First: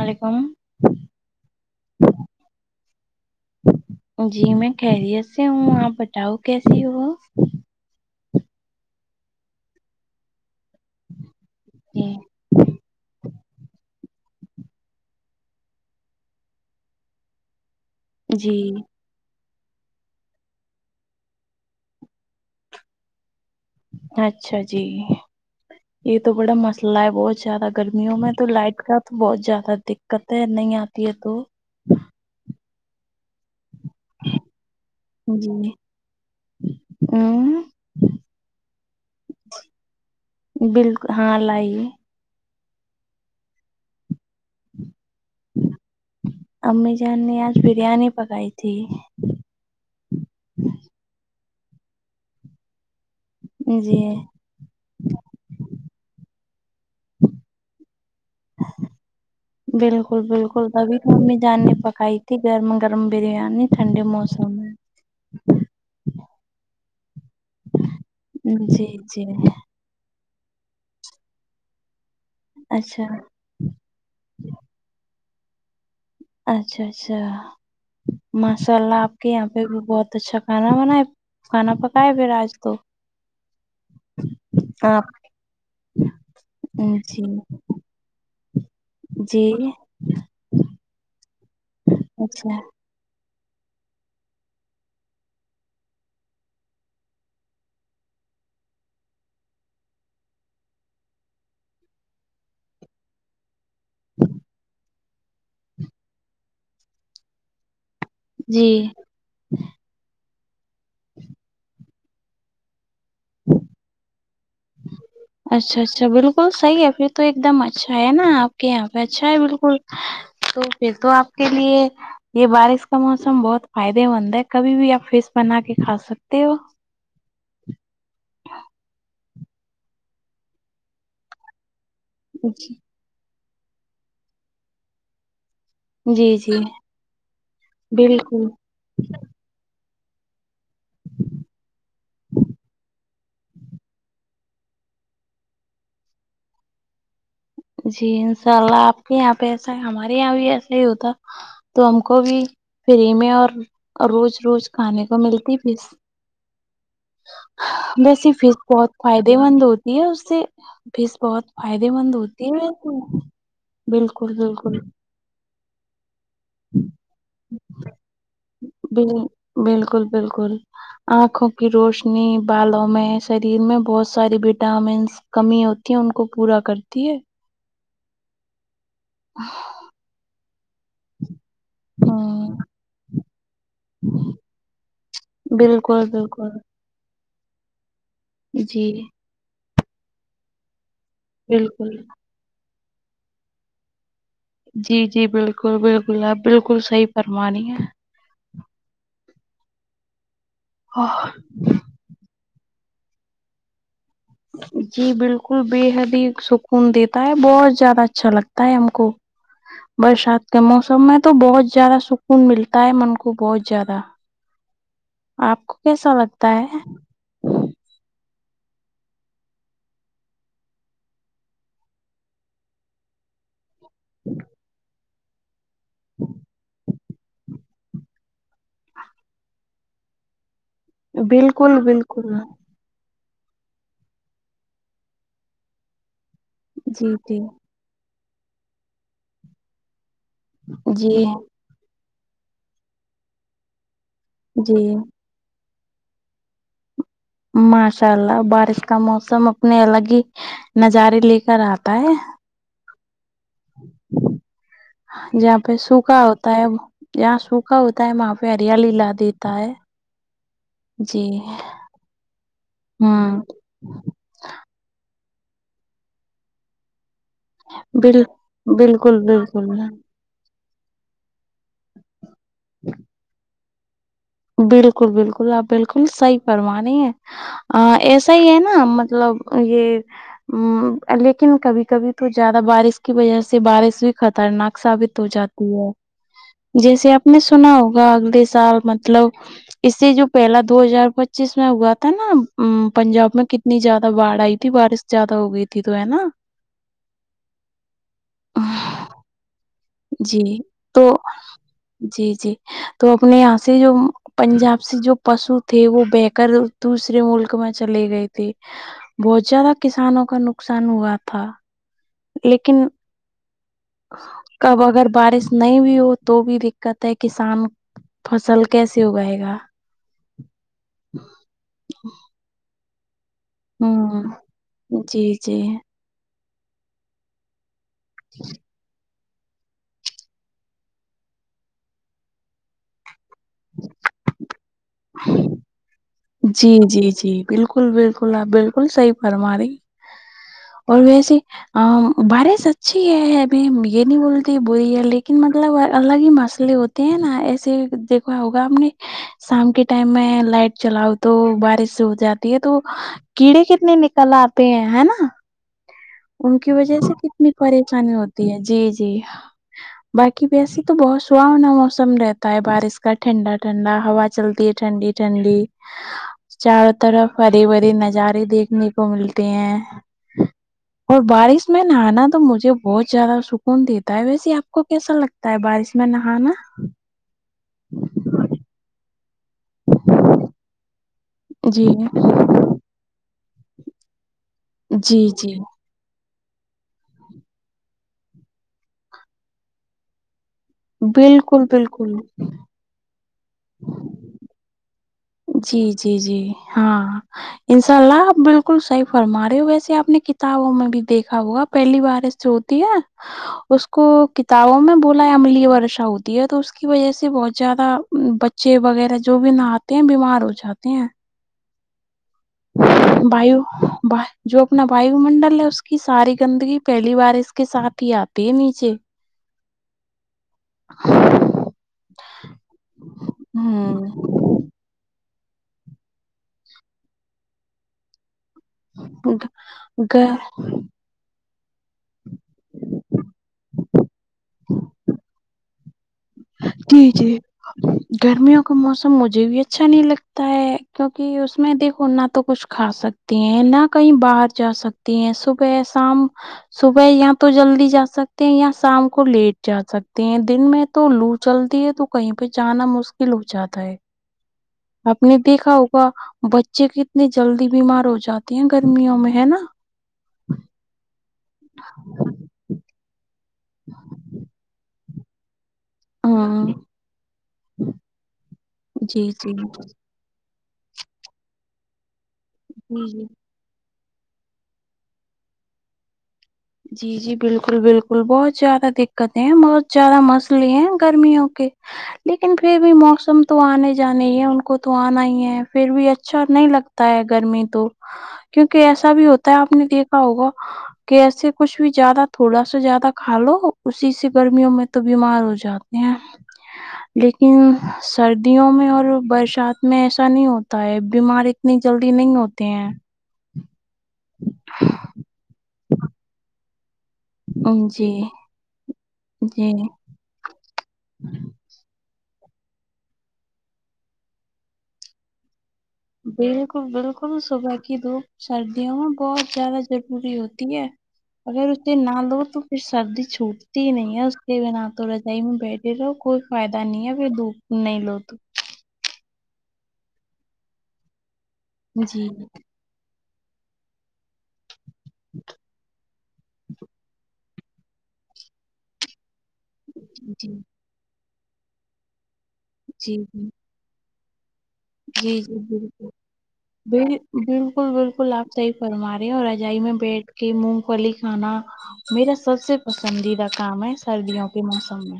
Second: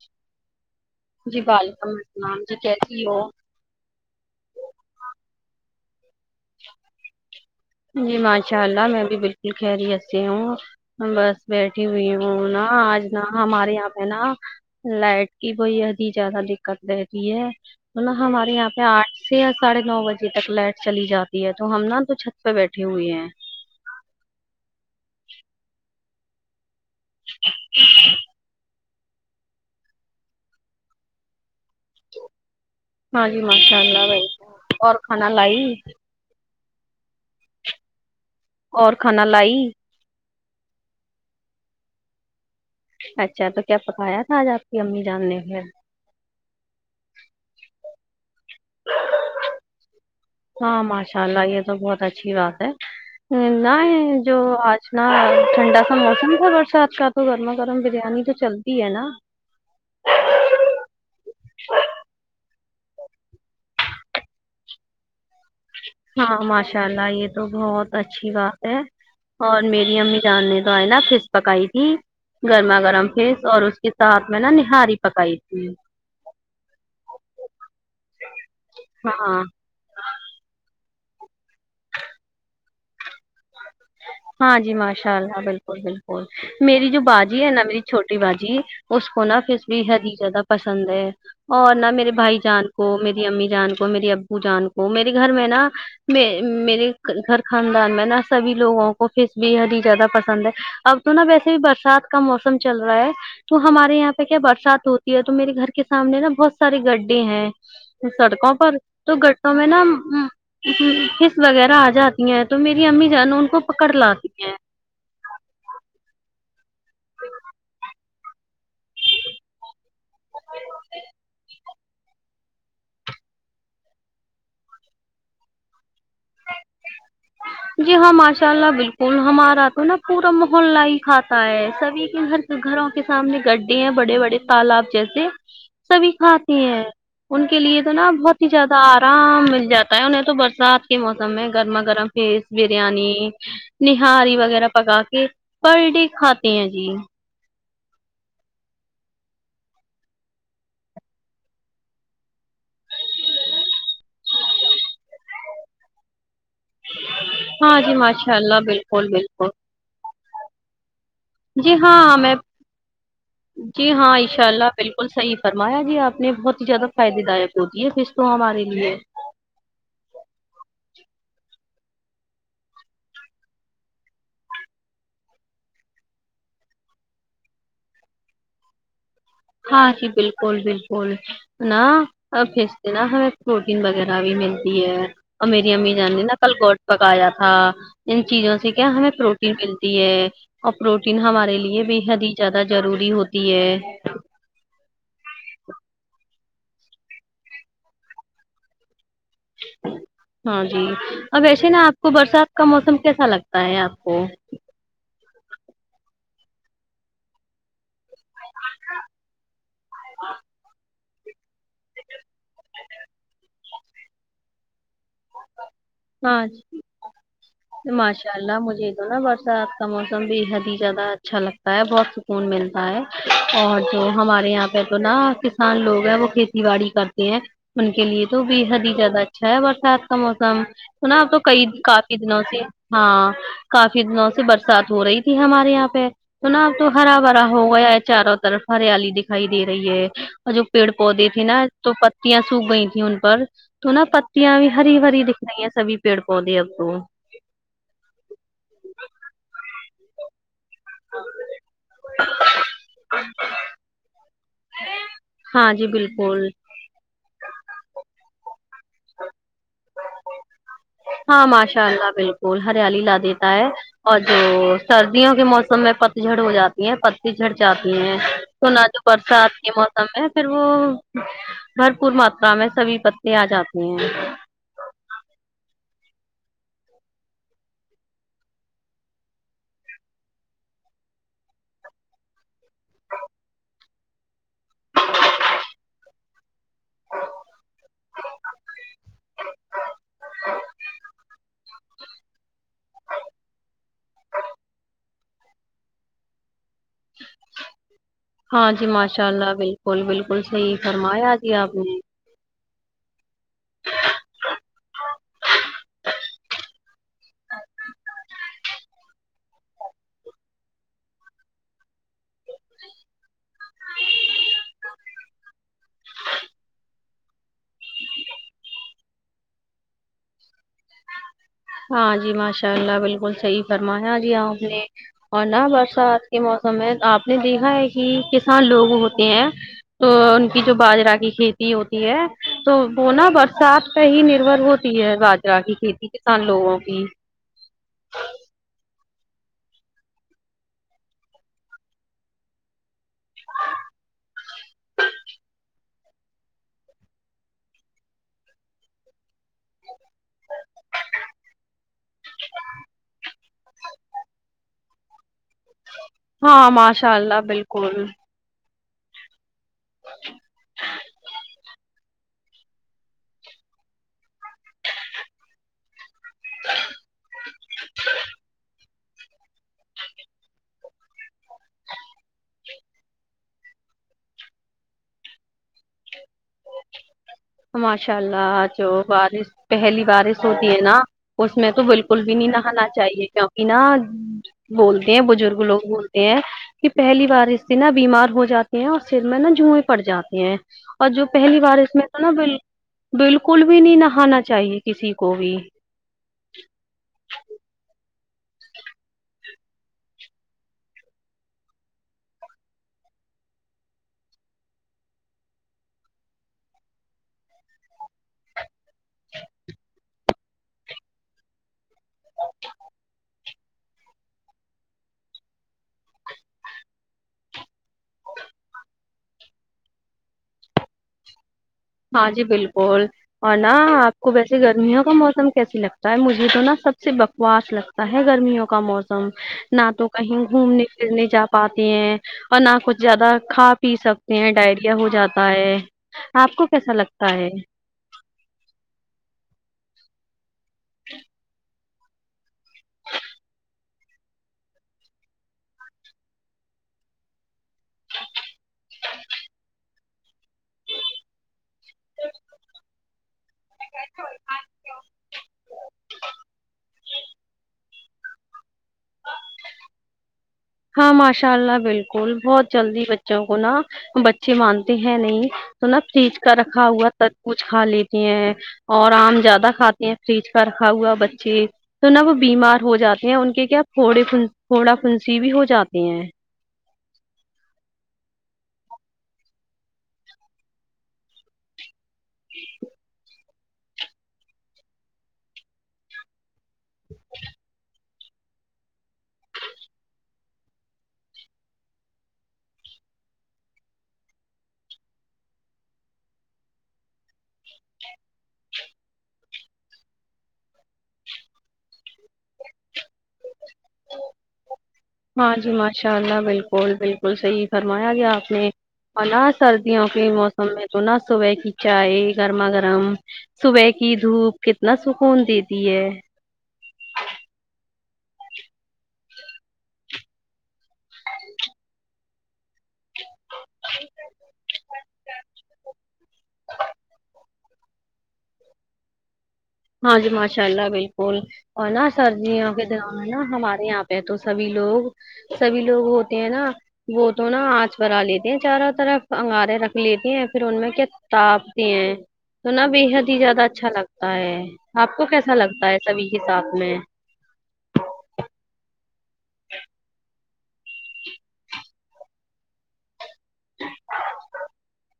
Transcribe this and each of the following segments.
علیکم جی وعلیکم السلام جی کیسی ہو جی میں خیریت سے ہوں آپ بتاؤ کیسیے ہوں جی ماشاء اللہ میں بھی بالکل خیریت سے ہوں بس بیٹھی ہوئی ہوں نا آج نا ہمارے یہاں پہ نا لائٹ کی بے حد ہی زیادہ دقت رہتی ہے نا ہمارے جی یہاں پہ آٹھ سے یا ساڑھے نو بجے تک لائٹ چلی جاتی ہے تو ہم نا تو چھت اس پے بیٹھی ہوئی ہیں اچھا جی یہ تو بڑا مس لا بہت زیادہ گرمیوں میں تو لائٹ کا تو بہت زیادہ دقت ہے نہیں آتی ہے تو ہے جی ماشاء اللہ بھائی اور کھانا جی لائی اں اور کھانا لائی بالکل ہاں لائیی اچھا تو کیا پکایا تھا آج آپ کی امی جان نے پھر امی جان نے آج بریانی پکائی تھی ہاں ماشاء اللہ یہ تو بہت اچھی بات ہے جی نئی جو آج نا ٹھنڈا سا موسم تھا برسات کا تو گرما گرم بریانی تو چل تی ہے نا بالکل بالکل تبھی تو ممی جاننے پکائی تھی گرم گرم بریانی ٹھنڈے موسم میں ہاں ماشاء اللہ یہ تو بہت اچھی بات ہے جی جی اور م میری امی جان نے تو آئے نا فش پکائی تھی گرما اچھا گرم فش اور اس کے ساتھ میں نا نہاری پکائی تھی اچھا اچھا ماشاء اللہ آپ کے ہاں یہاں پہ بھی بہت تو اچھا کھانا بنائے کھانا پکائے پھر آج تو ہاں جی آپ ماشاء اللہ بالکل بالکل میری جو جی باجی ہے نا میری چھوٹی باجی اس کونا جی فش بےحد ہی زیادہ پسند ہے اور نہ میرے بھائی اچھا جان کو میری امی جان کو میری ابو جان کو میرے گھر میں نا میں میرے گھر خاندان میں نا سب ہی لوگوں کو پس بے حد ہی زیادہ پسند ہے اب تو نا ویسے بھی برسات کا موسم چل رہا ہے تو ہمارے یہاں پہ کیا برسات ہوتی ہے تو میرے گھر کے سامنے نا بہت سارے گڈھے ہیں سڑکوں جی پر تو گٹوں میں نا ہمم فش وغیرہ اجا تی ہیں تو میری امی جان ان کو پکڑ لاتی ہیں اچھا اچھا بالکل صحیح ہے پھر تو ایک دم اچھا ہے نا آپ کے یہاں پہ اچھا ہے بالکل تو پھر تو اپ کے لیے یہ بارش کا موسم بہت فائدے مند ہے کبھی بھی آپ فش بنا کے کھا سکتے ہو جی ہاں ماشاء اللہ بالکل ہمارا تو نا پورا محلہ ہی کھاتا ہے سبھی جی گھروں کے سامنے گڈھ ہیں بڑے بڑے تالاب جیسے سبھی جی جی کھاتے ہیں ان کے لیے تو نا بہت بالکل ہی زیادہ سارا مل جاتا ہے انہیں تو برسات کے موسم میں گرما گرم تیز بریانی نہاری وغیرہ پکا کے پر ڈے کھاتے ہیں جی جی انشاء اللہ آپ کے یہاں پہ ایسا ہے ہمارے یہاں بھی ایسا ہی ہوتا تو ہم کو بھی فری میں اور روز روز کھانے کو ملتی پھس ہاں جی ویسے ماشاء فیس اللہ بہت بالکل فائدے بالکل مند ہوتی ہے اس سے پھس بہت جی فائدے مند ہاں میں ہوتی جی ہاں بالکل انشاء اللہ بالکل صحیح فرمایا جی آپ نے بہت ہی زیادہ فائدے دائک ہوتی ہے فیش تو ہمارے لیے بالکل بالکل آنکھوں کی روشنی بالوں میں شریر میں بہت ساری وٹامنس کمی ہوتی ہیں ان کو پورا کرتی ہے ہاں جی بالکل بالکل نا ہ اور فش سے نا ہمیں پروٹین وغیرہ بھی ملتی ہے اور میری امی بالکل جان نے بالکل کل کوٹ پکایا تھا ان چیزوں سے جی کیا ہمیں پروٹین ملتی ہے اور پروٹین ہمارے لیے بالکل بے حد ہی جیادہ جروری ہوتی ہے جی جی بالکل بالکل آپ بالکل صحیح فرمانی ہے ہاں جی آہ، اور ویسے نا آپ کو برسات کا موسم کیسا لگتا ہے آپ کو جی بالکل بے حد ہی سکون دیتا ہے بہت زیادہ اچھا لگتا ہے ہم کو برشات کے موسم میں تو بہت جیادہ سکون ملتا ہے من کو بہت زجیادہ آپ کو کیسا ہاں لگتا ہے ماشاء اللہ مجھے تو نا برسات کا موسم بے حد ہی زیادہ اچھا لگتا ہے بہت سک کون ملتا ہے اور جو ہمارے یہاں پے تو نا کسان لوگ ہیں وہ کھیتی باڑی کرتے ہیں ان کے لیے تو بے حد ہی زیادہ اچھا ہے برسات کا موسم سنا تو کئی بالکل کافی بالکل دنوں سے ہاں کافی دنوں سے برسات ہو رہی تھی ہمارے یہاں پے تونا اب تو جی ہرا جی بھرا ہو گیا ہے چاروں طرف ہریالی دکھائی دے رہی ہے اور جو پیڑ جی پودے تھے نا تو پتیاں سوکھ گئی تھی ان پر تو نا پتیاں بھی جی ہری بھری دکھری ہے سبھی پیڑ پودے اب کو ماشاء اللہ بارش کا موسم اپنے الگ ہی نظارے لے کر آتا ہے [unintelligible] جہاں ہاں پے جی سوکھا بالکل ہوتا ہے جہاں سوکھا ہوتا ہے وہاں پے ہریالی لا دیتا ہے جی ہاں ماشاء اللہ بالکل ہریالی لا ہوں دیتا ہے اور جو سردیوں کے موسم میں پتجھڑ ہو جا یے پتی جھڑ جاتی ہیں بال تو نہ جو بالکل برسات بالکل کے موسم میں پھر وہ بھرپور ماترا میں سبھی پتے اجاتے ہیں بالکل بالک آپ بالکل صحیح فرما رہی ہیں آ ایسا ہی ہے نا مطلب یے آمم لیکن کبھی کبھی تو زیادہ بارش کی وجہ سے بارش بھی خطرناک ثابت ہو جاتی تی ہے جیسے آپ نے سنا ہوگا اگلے سال مطلب اس سے جو پہلا دو ہزار پچیس میں ہوا تھا نا پنجاب میں کتنی زیادہ باڑھ آئی تھی بارش زیادہ ہو گئی تھی تو ہے نا ہاں جی ماشاء اللہ بالکل بالکل جی صحیح تو فرمایا جی آپ نے جی جی تو اپنے یہاں سے جو پنجاب سے جو پسو تھے وہ بہے کرر دوسرے ملک میں چلے گئے تھے بہت جیادہ کسانوں کا نقصان ہوا تھا لیکن کب اگر بارش نہیں بھی ہو تو بھی دکت ہے کسان پھصل کیسے اگائے گا ہاں جی ماشاء اللہ بالکل صحیح فرمایا ہوں جی آپ نے جی جی اورنا برسات یہ موسم میں آپ نے دیکھا ہے کہ کسان لوگ ہوتے ہیں تو ان کی جو باجرا کی کھیتی ہوتی ہے تو وہ نا برسات پہ ہی نربھر ہوتی ہے باجرا کی کھیتی کسان جی لوگوں کی جی جی بالکل بالکل آپ بالکل صحیح فرما رہی اور ویسے بار ش اچھی ہے میں یے نہیں بولتی بری ہے لیکن مطلب الگ ہی مسلے ہوتے نا ایسے دیکھوا ہوگا آپ نے شام کے ٹائم میں لائٹ چلاؤ تو بارش ہو جاتی ہے تو کیڑے کتنے نکل آتے ہیں ہے نا ان ہاں کی وجہ سے ماشاء اللہ کتنی بالکل پریشانی ہوتی جی جی باقی ویسے تو بہت سہانا موسم رہتا ہے بارش کا ٹھنڈا ٹھنڈا ہوا چلتی ہے ٹھنڈی ٹھنڈی چاروں طرف ہرے بھرے نظارے دیکھنے کو ملتے ہیں اور بارش میں نہانا تو مجھے بہت زیادہ سکون دیتا ہے ویسے آپ کو کیسا لگ تا ہے بارش میں نہانا ماشاء اللہ جو بارش پہلی بارش ہوتی ہے نا اس میں تو جی بالکل بھی نہیں نہانا چاہیے کیونکہ نا بولتے ہیں جی جی بزرگ لوگ بولتے ہےکہ پہلی بارش سے نہ بیمار ہو جاتے ہیں اور سر میں نا جوئیں پڑ جاتی ہیں اور جو پہلی بالکل بارش میں بالکل ب بالکل بھی نہیں نہانا چاہیے کسی کو بھی جی جی جی ہاں انشاء اللہ آپ بالکل صحیح فرما رہے ہو ویسے آپ نے کتابوں میں بھی دیکھا ہوگا پہلی بارش جو ہوتی ہیں اس کو کتابوں میں بولا عملی ورشا ہوتی ہے تو اس کی وجہ سے بہت زیادہ بچ چے وغیرہ جو بھی نہا تے ہے بیمار ہوجاتے ہیں ا وایو جو اپنا وایو منڈل ہے اس کی ساری گندگی پہلی بار اس کے ساتھ ہی آے پ نیچے ہہق ہاں جی بالکل اور نا آپ کو ویسے گرمیوں کا موسم کیس لگتا مجھے تو نا سب سے بکواس لگتا ہے گرمیوں کا موسم نہ تو گ کہیں گھومنے کرنے جا پاتی ہیں اور نہ کچھ زیادہ کھا پی سکتے ہیں ڈائریا ہو جاتا تا ہے آپ کو کیسا جی لگتا جی ہے گرمیوں کا موسم مجھے بھی اچھا نہیں لگ تا ہے کیونکہ اس میں دیکھو نہ تو کچھ کھا سکتی ہیں نہ کہیں باہر جا سکتے ہیں صبح شام صبح یاں تو جلدی جا سکتے ہیں یا شام کو لیٹ جا سکتے ہیں دن میں تو لو چلتی ہے تو کہیں پہ جانا مشکل ہو جاتا ہے آپ نے دیکھا ہوگا بچے کتنی جلدی بیمار ہو جاتے ہیں گرمیوں میں ہے نا ہاں ماشاء اللہ بالکل بہت جلدی بچوں کو نا بچے مانتے ہیں نہیں تو نا فریج کا ہاں رکھا ہوا تربوز کچھ کھا لیتی ہیں اور جی آم جی زیادہ جی کھاتی ہیں فریج کا رکھا ہوا بچے تو نا وہ بیمار ہو جی جاتے ہیں ان کے کیا پھوڑے پھوڑان سی بھی ہو جاتی ہیں جی جی بالکل بالکل بہت زیادہ دقت ہیں بہت زیادہ مسئلے ہیں گرمیوں کے لیکن پھر بھی موسم تو آنے جانے ہی ہے ان کو تو آنا ہی ہے پھر بھی اچا اچھا نہیں لگتا ہے گرمی تو کیونکہ ایسا بھی ہوتا ہے آپ نے دیکھا ہوگا کہ ایسے کچھ بھی زیادہ تھوڑا سا زیادہ کھا لو اسی سے گرمیوں میں تو بیمار ہو جاتے ہیں لیکن سردیوں میں اور برشات میں ایسا نہیں ہوتا ہے بیماری اتنی جلدی نہیں ہوتے ہیں ہاں جی ماشاء اللہ بالکل بالکل صحیح فرمایا جی آپ نے اور نا جی سردیوں کے موسم میں تو نہ صبح کی چائے گرما گرم صبح کی دھوپ کتنا سکون دیتی ہے بالکل بالکل صبح کی دھپ سردیوں میں بہت زیادہ ضروری ہوتی ہے اگر اسے نہ لو تو پھر سردی چھوٹتی ہی نہیں ہے اس کے نہ تو رجائی میں بیٹھے رہو کوئی فائدہ نہیں ہے پھر دھوپ نہیں لو تو ہاں جی ماشاء اللہ بالکل اور جی ناسریوں جی نا ہمارے یہاں پے تو سبھی لوگ سبھی لوگ ہوتے ہیں نا وہ تو نا آنچ بھرا لیتے ہیں چاروں طرف انگار رکھ لیتی ہیں جی پھر ان میں کیا تاپتے ہیں تو نا بے جی حد ہی زیادہ اچ چھا لگتا ہے آپ کو جی جی کیسا لگتا ہے بالکل سبھی کے ساتھ میں بل- بالکل بالکل آپ صحیح فرما رہے ہیں اور رجائی میں بیٹھ کے مونگ پلی کھانا میرا سب سے پسندیدہ کام ہے سردیوں کے موسم میں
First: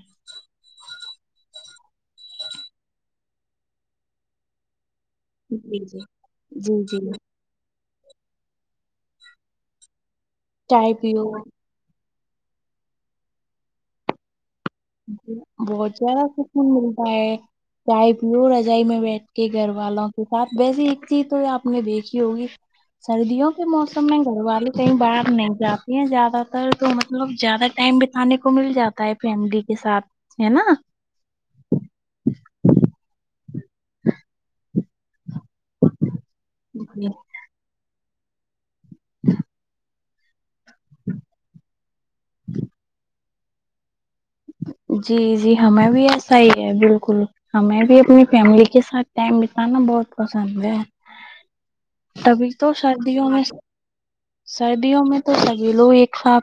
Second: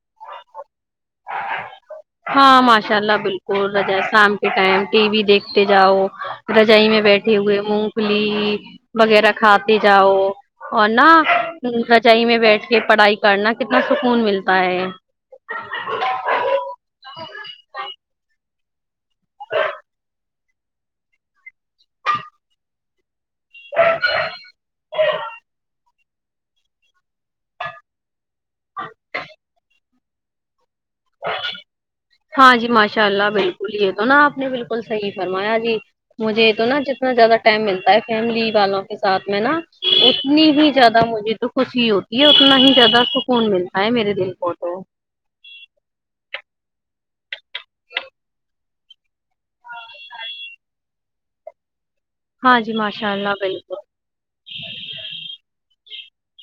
ہاں ماشاء اللہ بالکل رجائے شام کے ٹائم ٹی وی دیکھ تے جی جاؤ جی جی رجائی میں جی بیٹھے ہوئے مونگ پلی وغیرہ کھاتے جاؤ اور چائے نہ پیو رچائی میں بیٹھ کے پڑھائی کرنا کتنا سکون ملتا ہے بہت زیادہ سکوں ملتا ہے چائے پیو رضائی میں بیٹھ کے گھر والوں کے ساتھ ویسے ایک چیز تو آپ نے دیکھی ہوگی سردیوں کے موسم میں گھر والی کہیں باہر نہیں جاتی ہیں زیادہ تر تو مطلب زیادہ ٹائم بیت تانے کو مل جاتا ہے فیملی کے ساتھ ہے نا ہاں جی ماشاء اللہ بالکل یے تو نا آپ نے بالکل صحیح فرمایا جی مجھے تو نا جی جتنا زیادہ ٹائم ملتا ہے فیملی والو ساتھ میں نا اتنی ہی زیادہ مجھے تو خوشی ہوتی ہے اتنا ہی زیادہ سک کون ملتا ہے میرے دل کو تو جی جی ہمیں بھی ایسا ہی ہے بالکل ہمیں بھی اپنی فیملی کے ساتھ ٹائم بیتانا بہت پسند ہے تبھی ہاں تو جی ماشاء سردیوں اللہ میں بالکل سردیوں میں تو سبھی لوگ ایک سات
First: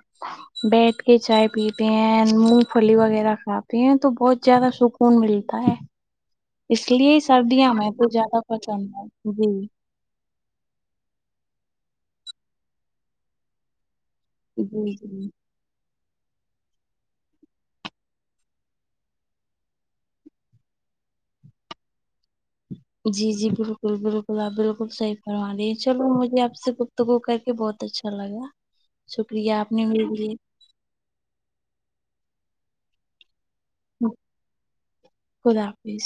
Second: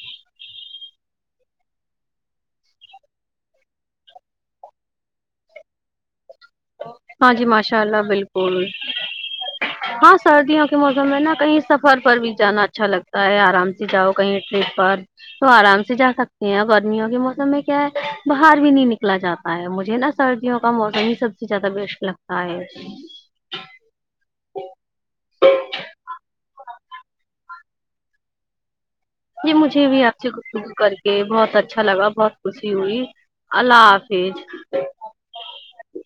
بیٹھ کے چائے پیتے ہیں مونگ پھلی وغیرہ کھاتے ہیں تو بہت جیادہ سکون ملتا ہے اس لیے ہی ہاں جی سردیاں ماشاء میں اللہ تو زیادہ بالکل پسند ہے جی ہاں سردیوں کے موسم میں نا کہیں سفر پر بھی جانا اچھا لگتا ہے آرام سے جاؤ کہیں ٹرپ جی پر جی تو آرام سے جا سکتے گرمیوں کے موسم میں کیا ہے باہر بھی نہیں نکلا جاتا ہے مجھے نا سردیوں کا موسم ہی سب سے زیادہ بیشٹ لگتا ہے جی جی بالکل بالکل آپ بالکل صحیح فرما رہی ہیں چلو مجھے آپ سے گفتگو کر کے بہت اچھا لگا جی شکریہ نے مجھے بھی میرے آپ سے لیے گفتگو کر کے بہت اچھا لگا بہت خوسی ہوئی اللہ حافج خدا حافظ